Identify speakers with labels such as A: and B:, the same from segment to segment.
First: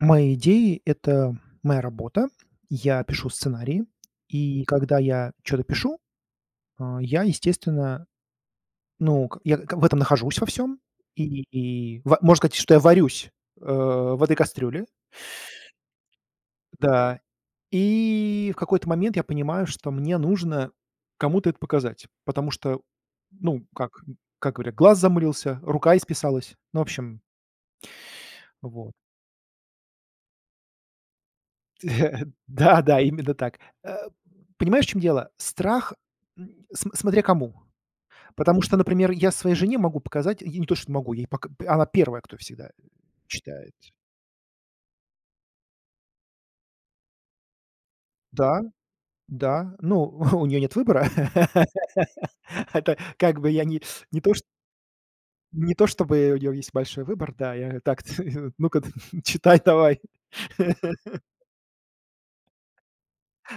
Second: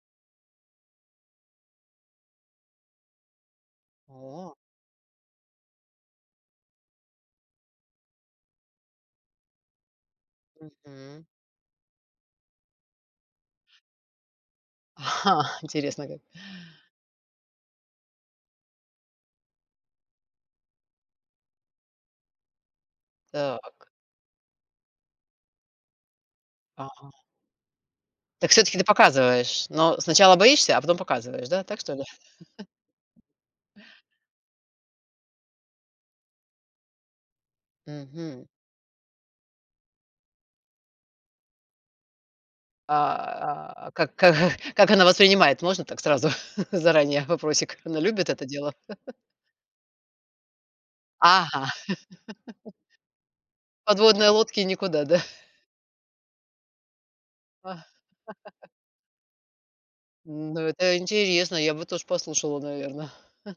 A: Мои идеи это моя работа. Я пишу сценарии,
B: О.
A: и когда я чё-то пишу, а я, естественно, ну ка я к в этом нахожусь, во всём,
B: Мгм.
A: и и и ва можно сказать, что я варюсь, э, в этой кастрюле.
B: Интересно, как.
A: Да, и в какой-то момент я понимаю, что мне нужно кому-то это показать, потому что, ну,
B: Так.
A: как, м как говорят, глаз замылился, рука исписалась. Ну, в
B: Ага.
A: общем.
B: Так всё-таки ты
A: Вот.
B: показываешь, но сначала боишься, а потом показываешь, да, так что ли?
A: Да, да, именно так. Э, понимаешь, в чем дело, страх, м см смотря кому.
B: Мгм.
A: Потому что, например, я своей жене могу показать, я не то что не могу, я ей пока она первая, кто всегда, э, читает.
B: А, как как как она воспринимает, можно так сразу, заранее вопросик? Она любит это
A: Да,
B: дело?
A: да. Ну, у нее нет выбора.
B: Ага.
A: Это, как бы, я не не
B: Подводной
A: то, шт
B: лодке никуда, да?
A: не то чтобы у нее есть большой выбор, да. Я так Ну-ка, читай давай.
B: Ну, это интересно, я бы тож послушала, наверно.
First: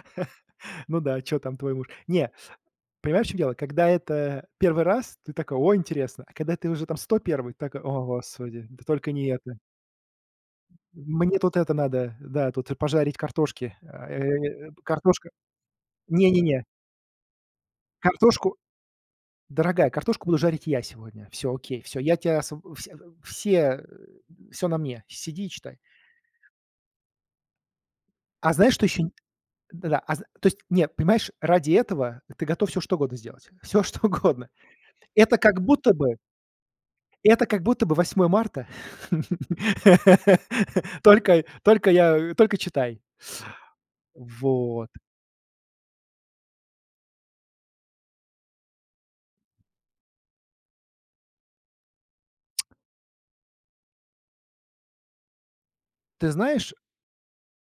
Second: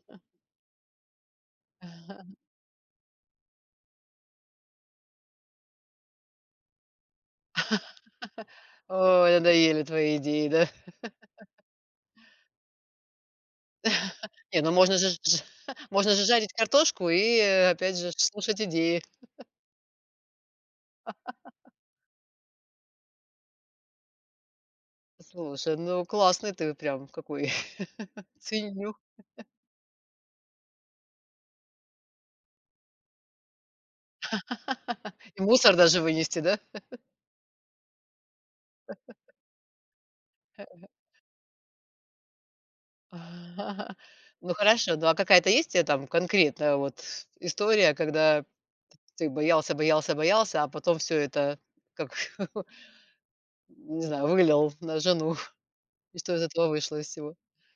A: Ну да, чё там твой муж? Не, понимаешь, в чём дело, когда это 1 раз, ты такой: ой, интересно, а когда ты уже там 101, такой: "О, Господи, да только не
B: О,
A: это".
B: надоели твои идеи, да?
A: М мне тут это надо, да, тут, э, пожарить картошки.
B: Не,
A: Э,
B: ну,
A: п
B: можно же
A: картошка
B: можно же
A: Не не
B: жарить
A: не.
B: картошку и, опять же ж,
A: Картошку?
B: слушать идеи.
A: Дорогая, картошку буду жарить я сегодня. Всё окей, всё я тебя освоб э, вс э, все, э, всё на мне, сиди и
B: Слушай,
A: читай.
B: ну, классный ты во прям какой
A: А знаешь, что
B: ценю.
A: еще нь Да-да, а зн То есть нет, понимаешь, ради этого ты готов всё что угодно сделать. Всё что угодно. Это
B: И
A: как
B: мусор
A: будто
B: даже
A: бы
B: вынести, да?
A: Это как будто бы 8 марта.
B: Хэ, эгэ.
A: Только й только я э, только читай.
B: Ну,
A: Вот.
B: хорошо, ну, а какая-то есть у тебя там конкретная вот с история, когда ты боялся боялся боялся, а потом всё это как не знаю, вывалил на жену, и
A: Ты
B: что из этого
A: знаешь
B: вышло из всего?